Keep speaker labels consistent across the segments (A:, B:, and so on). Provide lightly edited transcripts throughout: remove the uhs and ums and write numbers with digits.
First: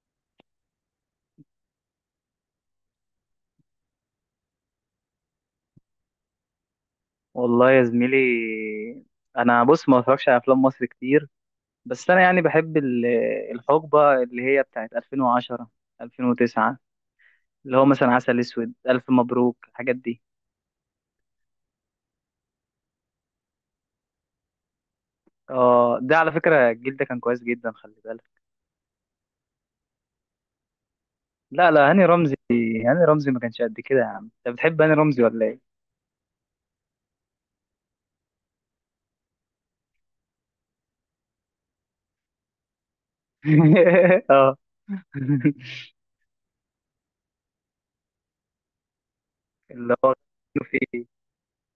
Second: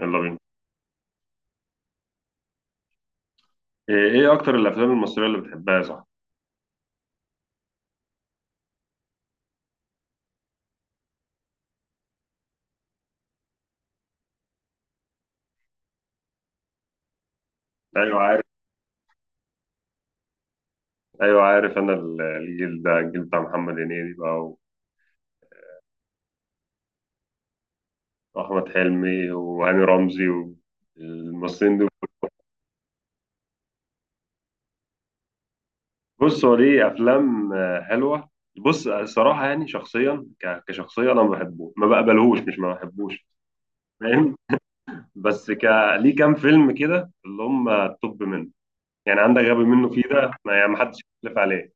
A: يلا بينا. إيه اكتر الافلام المصريه اللي بتحبها يا صاحبي؟
B: والله يا زميلي، انا بص ما بتفرجش على افلام مصر كتير. بس انا يعني بحب الحقبه اللي هي بتاعت 2010 2009، اللي هو مثلا
A: ايوه
B: عسل
A: عارف،
B: اسود، الف مبروك، الحاجات دي.
A: ايوه عارف، انا الجيل ده الجيل بتاع محمد هنيدي بقى،
B: اه، ده على فكره الجيل ده كان كويس جدا، خلي بالك.
A: واحمد حلمي وهاني رمزي
B: لا
A: والممثلين دول.
B: لا، هاني رمزي، هاني رمزي ما كانش قد كده. يا عم انت بتحب هاني رمزي ولا ايه؟
A: بص، هو ليه افلام حلوه. بص الصراحه، يعني شخصيا كشخصيه انا ما بحبه، ما بقبلهوش، مش ما بحبوش. فاهم؟
B: اه.
A: بس ليه كام فيلم كده اللي هم التوب منه. يعني عندك غبي منه،
B: اللي
A: فيه
B: هو
A: ده ما
B: كانوا
A: يعني، ما حدش
B: فيه.
A: يختلف عليه.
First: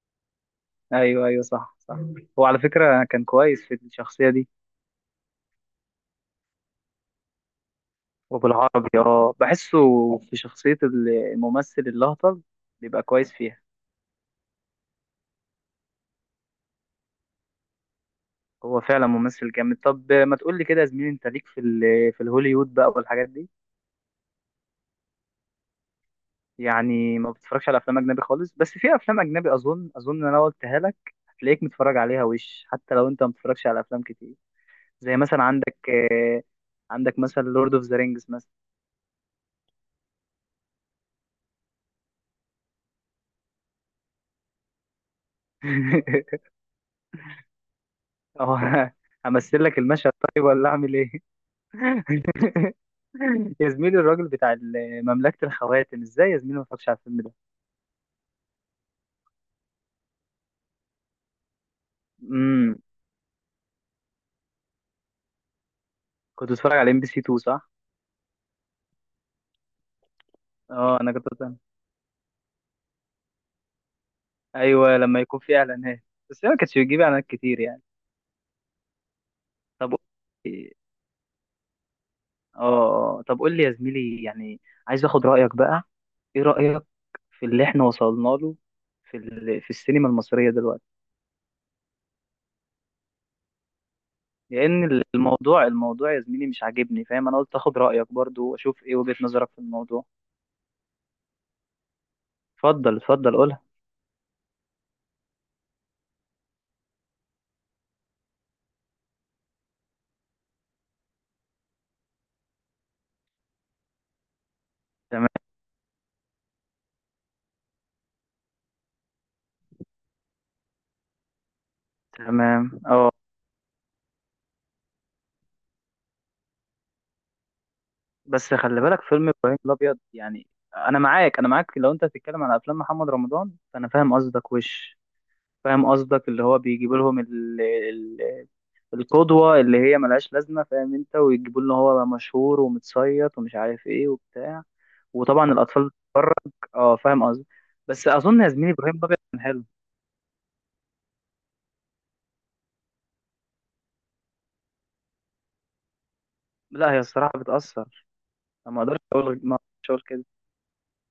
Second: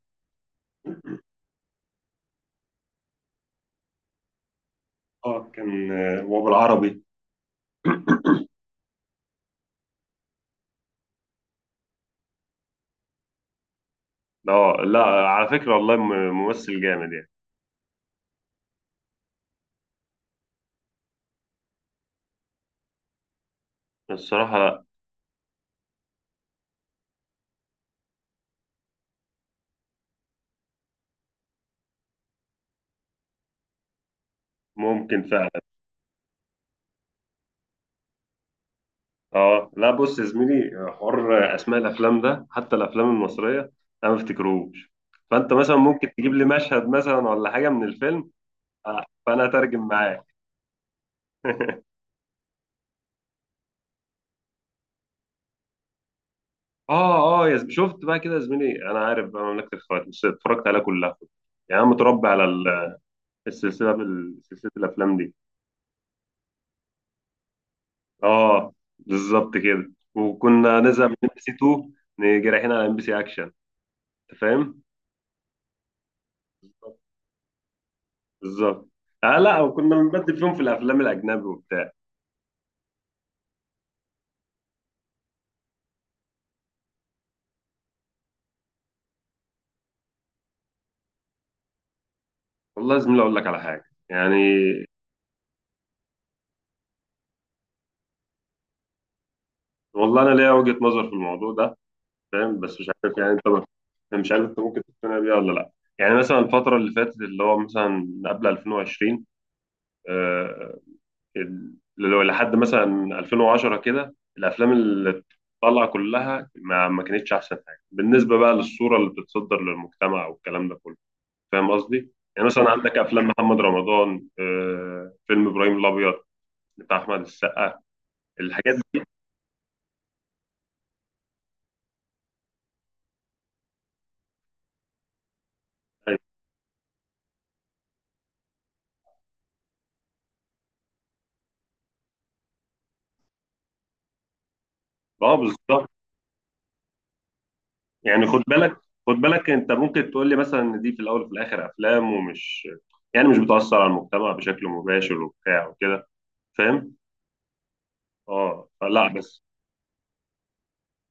B: ايوه ايوه، صح صح، هو على فكره كان كويس في الشخصيه دي.
A: اه كان، وبالعربي.
B: وبالعربي بحسه في شخصية الممثل الهطل، بيبقى كويس فيها.
A: اه لا، على فكرة والله ممثل جامد يعني.
B: هو فعلا ممثل جامد. طب ما تقول لي كده يا زميلي، انت ليك في الهوليوود بقى والحاجات دي؟
A: الصراحة لا.
B: يعني ما بتتفرجش على افلام اجنبي خالص، بس في افلام اجنبي اظن إن انا قلتها لك، هتلاقيك متفرج عليها وش، حتى لو انت ما بتتفرجش على افلام كتير. زي
A: ممكن
B: مثلا
A: فعلا.
B: عندك مثلا لورد اوف ذا رينجز مثلا.
A: اه لا، بص يا زميلي، حوار اسماء الافلام ده حتى الافلام المصرية انا ما افتكرهوش. فانت مثلا ممكن تجيب لي مشهد مثلا ولا حاجة من الفيلم.
B: اه،
A: فانا
B: همثل لك
A: اترجم
B: المشهد
A: معاك.
B: طيب ولا اعمل ايه؟ يا زميلي، الراجل بتاع مملكة الخواتم، ازاي يا زميلي ما اتفرجش على الفيلم ده؟
A: اه اه يا زميلي، شفت بقى كده يا زميلي؟ انا عارف بقى مملكة الخواتم، بس اتفرجت عليها كلها. يعني انا متربي على
B: امم
A: السلسلة، سلسلة الافلام دي.
B: كنت بتفرج على ام بي سي 2، صح؟
A: اه بالظبط كده، وكنا
B: اه،
A: نزهق
B: انا
A: من
B: كنت
A: ام بي سي
B: بتفرج.
A: 2، نيجي رايحين على ام بي سي اكشن. انت فاهم.
B: ايوه لما يكون في اعلانات، بس هي ما كانتش بتجيب اعلانات كتير يعني.
A: بالظبط. اه لا،
B: طب
A: وكنا
B: قول
A: بنبدل فيهم في
B: لي-
A: الافلام الاجنبي وبتاع.
B: اه طب قول لي يا زميلي يعني، عايز اخد رأيك بقى. ايه رأيك في اللي احنا وصلنا له في السينما المصرية دلوقتي؟
A: والله يا زميلي اقول لك على حاجه يعني.
B: لان الموضوع يا زميلي مش عاجبني فاهم، انا قلت اخد رأيك برضو واشوف ايه وجهة نظرك في الموضوع.
A: والله انا ليا وجهه نظر في الموضوع ده، فاهم، بس مش
B: اتفضل
A: عارف
B: اتفضل،
A: يعني انت.
B: قولها.
A: انا مش عارف انت ممكن تقتنع بيها ولا لا. يعني مثلا الفتره اللي فاتت، اللي هو مثلا قبل 2020، آه، اللي هو لحد مثلا 2010 كده، الافلام اللي
B: تمام
A: طالعه كلها ما كانتش احسن حاجه بالنسبه بقى للصوره اللي بتتصدر للمجتمع والكلام ده كله. فاهم قصدي؟ يعني
B: تمام،
A: مثلا عندك
B: اه،
A: افلام محمد رمضان، فيلم ابراهيم الابيض بتاع احمد السقا،
B: بس
A: الحاجات
B: خلي
A: دي.
B: بالك فيلم ابراهيم الابيض يعني. انا معاك، انا معاك، لو انت هتتكلم على افلام محمد رمضان فانا فاهم قصدك وش. فاهم قصدك، اللي هو بيجيب لهم القدوه اللي هي ملهاش لازمه فاهم انت، ويجيبوا له هو مشهور ومتصيط ومش عارف ايه وبتاع،
A: اه
B: وطبعا الاطفال.
A: بالظبط.
B: اه، فاهم قصدي. بس
A: يعني خد
B: اظن يا زميلي
A: بالك،
B: ابراهيم
A: خد
B: الابيض كان
A: بالك
B: حلو.
A: انت ممكن تقول لي مثلا ان دي في الاول وفي الاخر افلام، ومش، يعني مش بتاثر على المجتمع بشكل مباشر وبتاع وكده. فاهم؟
B: لا، هي الصراحه بتاثر.
A: اه
B: انا ما اقدرش
A: فلا
B: اقول
A: بس.
B: ما اقدرش اقول كده.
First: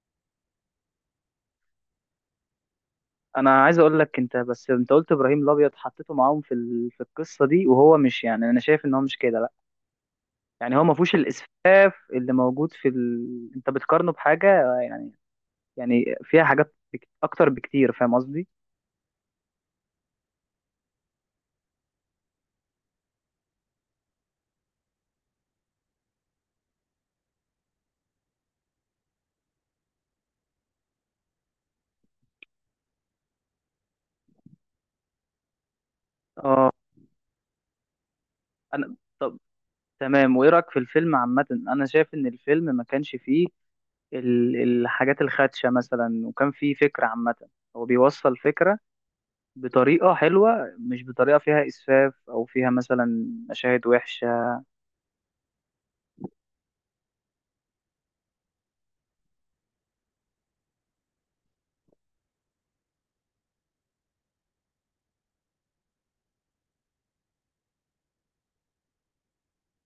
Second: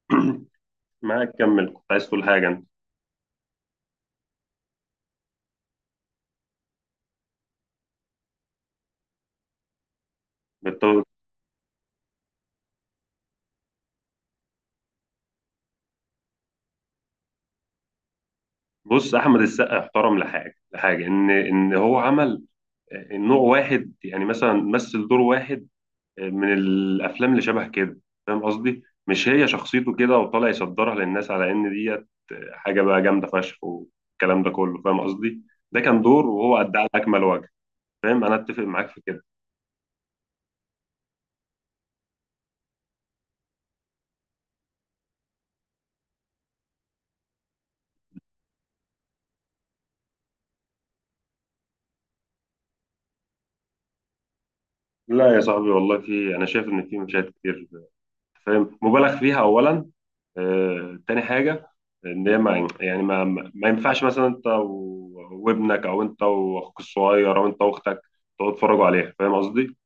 A: معاك، كمل، كنت عايز تقول حاجه انت.
B: انا عايز اقول لك انت، بس انت قلت ابراهيم الابيض حطيته معاهم في القصه دي، وهو مش يعني انا شايف ان هو مش كده. يعني
A: بت-
B: هو ما فيهوش الاسفاف اللي موجود انت بتقارنه بحاجه يعني، يعني فيها حاجات اكتر بكتير، فاهم قصدي.
A: بص احمد السقا احترم لحاجه لحاجه ان هو عمل نوع واحد، يعني مثلا مثل دور واحد من الافلام اللي شبه كده. فاهم قصدي؟ مش هي شخصيته كده وطالع يصدرها للناس على ان دي حاجه بقى جامده فشخ والكلام ده كله، فاهم قصدي؟ ده كان دور وهو
B: اه،
A: ادى على اكمل وجه. فاهم، انا اتفق معاك في كده.
B: طب تمام. وايه رايك في الفيلم عامه؟ انا شايف ان الفيلم ما كانش فيه الحاجات الخادشه مثلا، وكان فيه فكره عامه. هو بيوصل فكره بطريقه حلوه، مش بطريقه فيها اسفاف او فيها مثلا مشاهد وحشه.
A: لا يا صاحبي والله، في، انا شايف ان في مشاهد كتير، فاهم، مبالغ فيها اولا. تاني حاجه، ان هي ما يعني، ما ينفعش مثلا انت وابنك او انت واخوك الصغير او انت واختك تقعدوا تتفرجوا عليها. فاهم قصدي؟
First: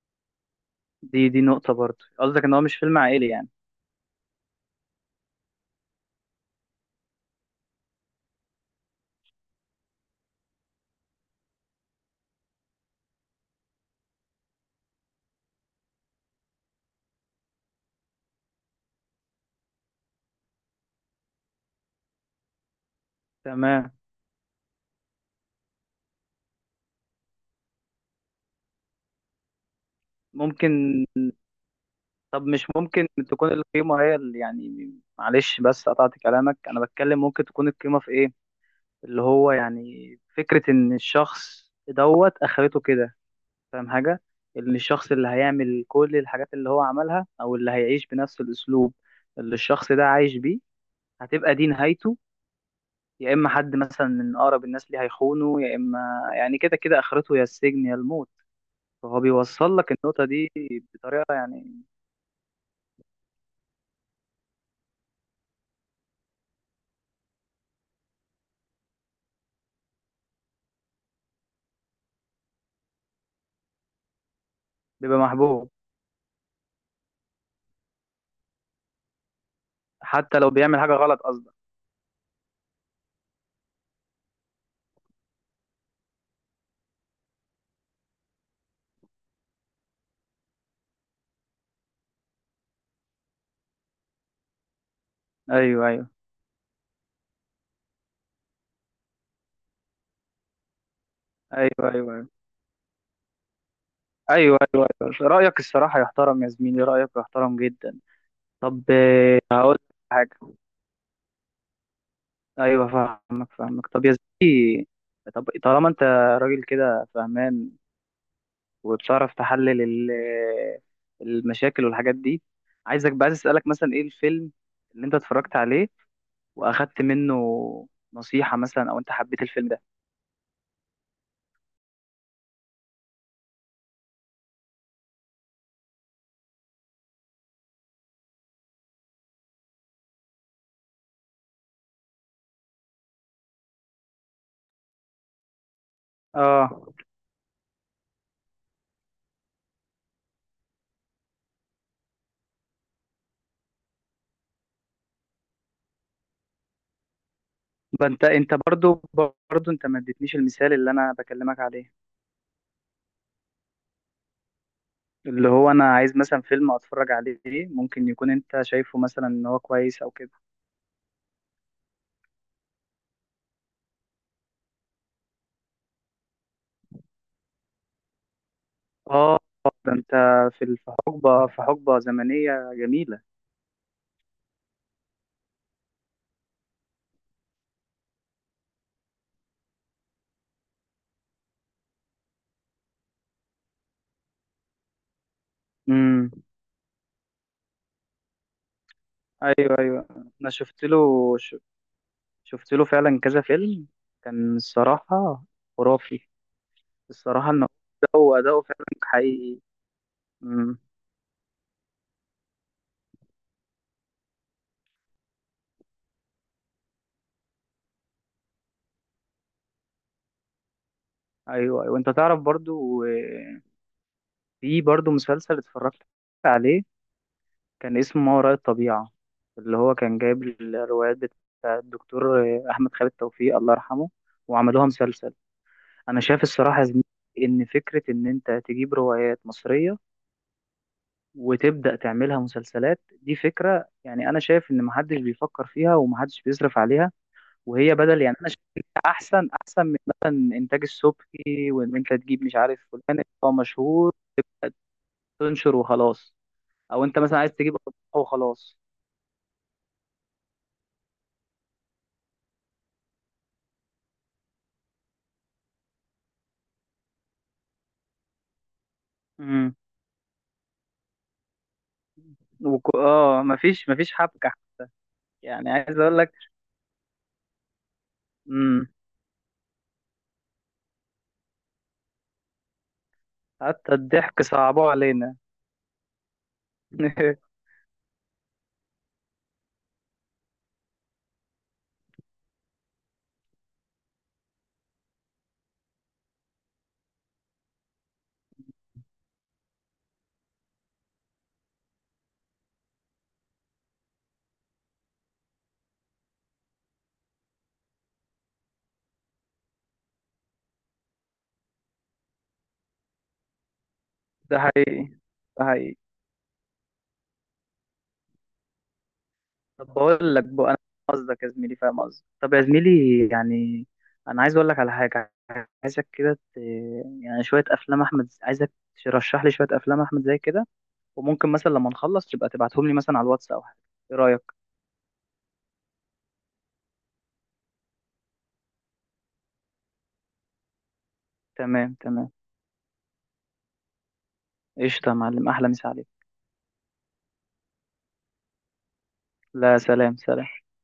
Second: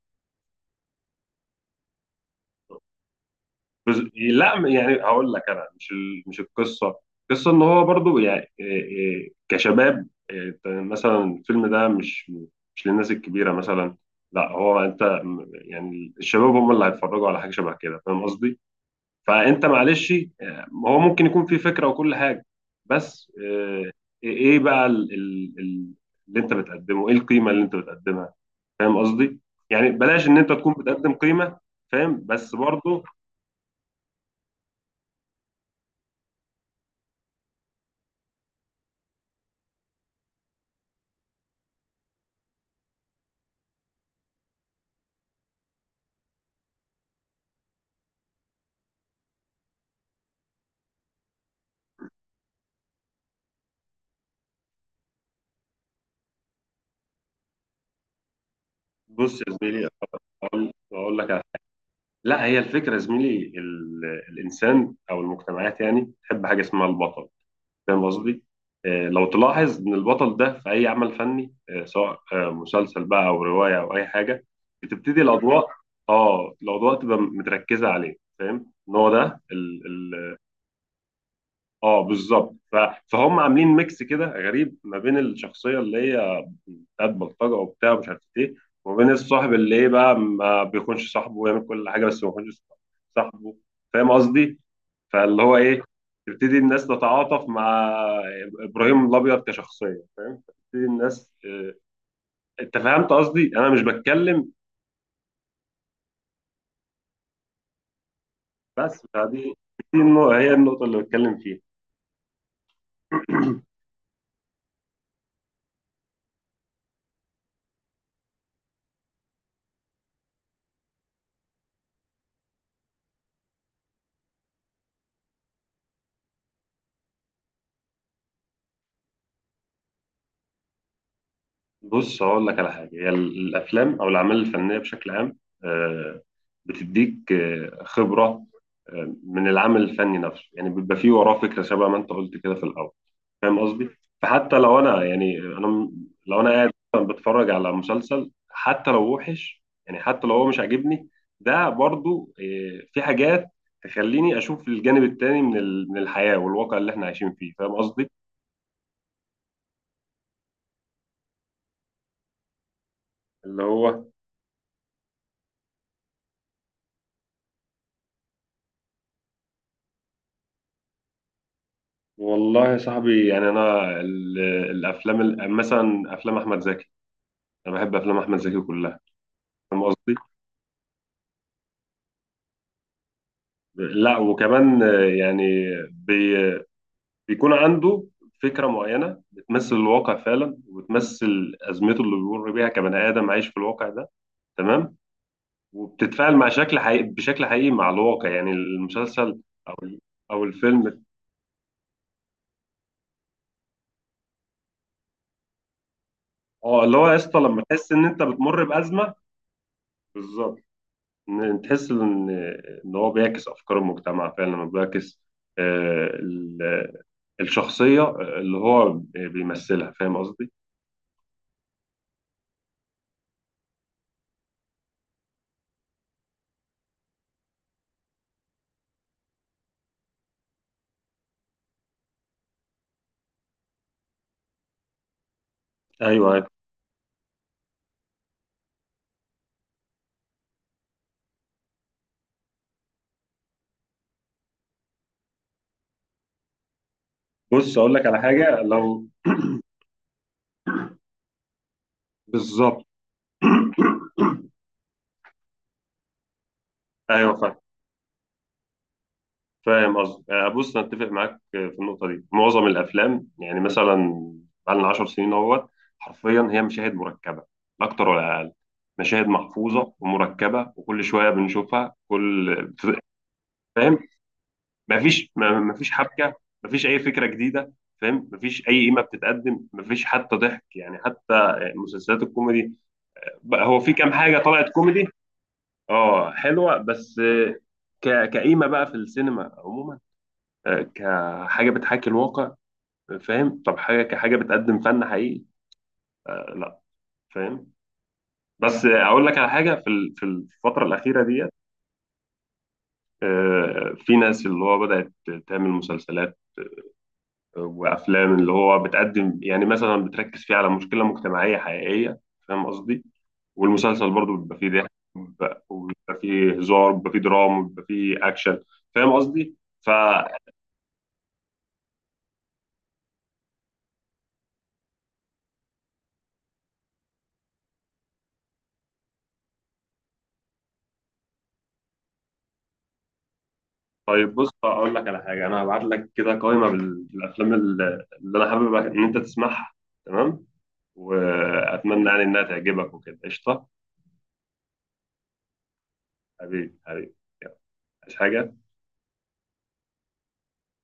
B: دي نقطه برضه، قصدك ان هو مش فيلم عائلي يعني.
A: لا يعني هقول لك، انا مش مش القصه. القصه ان هو برضو، يعني إيه، كشباب، إيه، أنت مثلا، الفيلم ده مش للناس الكبيره مثلا. لا هو انت يعني الشباب هم اللي هيتفرجوا على حاجه شبه كده. فاهم قصدي؟ فانت معلش، هو ممكن يكون في فكره وكل حاجه، بس
B: تمام،
A: ايه بقى اللي انت بتقدمه؟ ايه القيمه اللي انت بتقدمها؟ فاهم قصدي؟ يعني بلاش ان انت تكون
B: ممكن.
A: بتقدم قيمه. فاهم
B: طب
A: بس
B: مش
A: برضو.
B: ممكن تكون القيمة هي اللي يعني، معلش بس قطعت كلامك، أنا بتكلم. ممكن تكون القيمة في إيه؟ اللي هو يعني فكرة إن الشخص دوت أخرته كده، فاهم حاجة؟ إن الشخص اللي هيعمل كل الحاجات اللي هو عملها، أو اللي هيعيش بنفس الأسلوب اللي الشخص ده عايش بيه، هتبقى دي نهايته. يا إما حد مثلا من أقرب الناس ليه هيخونه، يا إما يعني كده كده آخرته، يا السجن يا الموت. فهو
A: بص يا
B: بيوصل
A: زميلي،
B: لك النقطة دي
A: بقول لك
B: بطريقة يعني،
A: لا، هي الفكره يا زميلي، الانسان او المجتمعات يعني تحب حاجه اسمها البطل. فاهم قصدي؟ لو تلاحظ ان البطل ده في اي عمل فني، سواء مسلسل بقى او روايه او اي حاجه،
B: بيبقى
A: بتبتدي الاضواء.
B: محبوب
A: اه، الاضواء تبقى متركزه عليه. فاهم؟ ان هو ده.
B: حتى لو بيعمل حاجة غلط قصدي.
A: اه بالظبط. فهم عاملين ميكس كده غريب ما بين الشخصيه اللي هي بتاعت بلطجه وبتاع ومش عارف ايه، وما بين الصاحب اللي ايه بقى ما بيخونش صاحبه، ويعمل كل حاجه بس ما بيخونش صاحبه. فاهم قصدي؟ فاللي هو ايه،
B: ايوه، ايوه،
A: تبتدي الناس تتعاطف مع ابراهيم الابيض كشخصيه. فاهم؟ تبتدي الناس،
B: ايوه،
A: اه،
B: ايوه، ايوه،
A: انت فهمت قصدي؟ انا مش بتكلم
B: ايوه، ايوه، ايوه، رايك الصراحه يحترم يا زميلي، رايك يحترم جدا. طب،
A: بس، فدي
B: هقول لك حاجه.
A: هي النقطه اللي بتكلم فيها.
B: ايوه فاهمك فاهمك. طب يا زميلي، طب طالما انت راجل كده فهمان، وبتعرف تحلل المشاكل والحاجات دي، عايزك بقى، عايز اسالك مثلا ايه الفيلم اللي انت اتفرجت عليه واخدت منه نصيحه، مثلا او انت حبيت الفيلم ده.
A: بص هقول لك على حاجة، هي الأفلام أو الأعمال الفنية بشكل عام، آه، بتديك خبرة من العمل الفني نفسه. يعني بيبقى فيه وراه فكرة شبه ما أنت قلت كده في الأول. فاهم قصدي؟ فحتى لو أنا، يعني أنا لو أنا
B: اه،
A: قاعد مثلاً بتفرج على مسلسل، حتى لو وحش يعني، حتى لو هو مش عاجبني، ده برضو في حاجات تخليني أشوف الجانب التاني من من الحياة والواقع اللي إحنا عايشين فيه. فاهم
B: ما
A: قصدي؟
B: انت برضو انت ما اديتنيش المثال اللي انا بكلمك عليه،
A: اللي هو،
B: اللي هو انا عايز مثلا فيلم اتفرج عليه، ممكن يكون انت شايفه مثلا ان هو كويس او كده.
A: والله يا صاحبي يعني انا الافلام، مثلا افلام احمد زكي، انا بحب افلام احمد زكي كلها.
B: اه،
A: فاهم
B: ده انت
A: قصدي.
B: في حقبة زمنية جميلة.
A: لا وكمان، يعني بي بيكون عنده فكره معينه بتمثل الواقع فعلا، وبتمثل ازمته اللي بيمر بيها كبني ادم عايش في الواقع ده. تمام.
B: امم،
A: وبتتفاعل مع شكل حقيقي، بشكل حقيقي مع الواقع. يعني المسلسل او
B: ايوه ايوه،
A: او
B: انا شفت له
A: الفيلم.
B: ش- شفت له فعلا كذا فيلم، كان الصراحة خرافي.
A: اه، اللي هو يا اسطى،
B: الصراحة
A: لما
B: ان
A: تحس ان انت
B: هو اداؤه
A: بتمر
B: فعلا
A: بازمه.
B: حقيقي.
A: بالظبط.
B: امم،
A: تحس ان هو بيعكس افكار المجتمع فعلا، لما بيعكس آه، ال- الشخصيه اللي هو بيمثلها. فاهم قصدي.
B: ايوه ايوه، انت تعرف برضو في برضو مسلسل اتفرجت عليه، كان اسمه ما وراء الطبيعة، اللي هو كان جايب الروايات بتاع الدكتور أحمد خالد توفيق، الله يرحمه، وعملوها مسلسل. أنا
A: ايوه،
B: شايف
A: أيوة.
B: الصراحة يا زميلي إن فكرة إن أنت تجيب روايات مصرية وتبدأ تعملها مسلسلات، دي فكرة يعني أنا شايف إن محدش بيفكر فيها ومحدش بيصرف عليها.
A: بص اقول
B: وهي
A: لك على
B: بدل، يعني أنا شايف
A: حاجه لو...
B: إنها أحسن أحسن من مثلا إنتاج السبكي، وإن أنت تجيب مش عارف
A: بالظبط.
B: فلان هو مشهور تنشر وخلاص، أو أنت
A: ايوه
B: مثلا عايز
A: فاهم،
B: تجيب أضواء وخلاص.
A: فاهم قصدي. بص، انا اتفق معاك في النقطه دي. معظم الافلام يعني مثلا بقالنا 10 سنين اهوت، حرفيا هي مشاهد مركبه، لا اكتر ولا اقل. مشاهد محفوظه ومركبه وكل شويه بنشوفها كل.
B: اه، مفيش
A: فاهم،
B: مفيش حبكة.
A: مفيش
B: يعني
A: مفيش
B: عايز اقول لك،
A: حبكه، مفيش اي فكره جديده. فاهم، مفيش اي
B: امم
A: قيمه بتتقدم، مفيش حتى ضحك، يعني حتى مسلسلات الكوميدي بقى، هو في
B: حتى
A: كام حاجه
B: الضحك
A: طلعت
B: صعبوه
A: كوميدي؟
B: علينا.
A: اه حلوه، بس كقيمه بقى في السينما عموما، كحاجه بتحاكي الواقع، فاهم؟ طب حاجه كحاجه بتقدم فن حقيقي، لا. فاهم. بس اقول لك على حاجه، في في الفتره الاخيره ديت، في ناس اللي هو بدات تعمل مسلسلات وافلام اللي هو بتقدم، يعني مثلا بتركز فيه على مشكله مجتمعيه حقيقيه. فاهم قصدي. والمسلسل برضو بيبقى
B: ده
A: فيه ضحك،
B: حقيقي،
A: وبيبقى
B: ده حقيقي.
A: وبيبقى فيه هزار، وبيبقى فيه دراما، وبيبقى فيه اكشن. فاهم قصدي.
B: طب
A: ف
B: بقول لك بقى انا، فاهم قصدك يا زميلي، فاهم قصدك، طب يا زميلي يعني، انا عايز اقول لك على حاجة. عايزك كده يعني شوية افلام احمد، عايزك ترشح لي شوية افلام احمد زي كده. وممكن مثلا لما نخلص تبقى تبعتهم لي مثلا على الواتس او حاجة، ايه
A: طيب،
B: رأيك؟
A: بص اقول لك على حاجه، انا هبعت لك كده قائمه بالافلام اللي انا حابب ان انت تسمعها. تمام.
B: تمام
A: واتمنى يعني
B: تمام،
A: انها تعجبك وكده، قشطه.
B: قشطة يا معلم، احلى مسا عليك.
A: حبيبي حبيبي. يلا. عايز حاجه؟
B: لا، سلام سلام.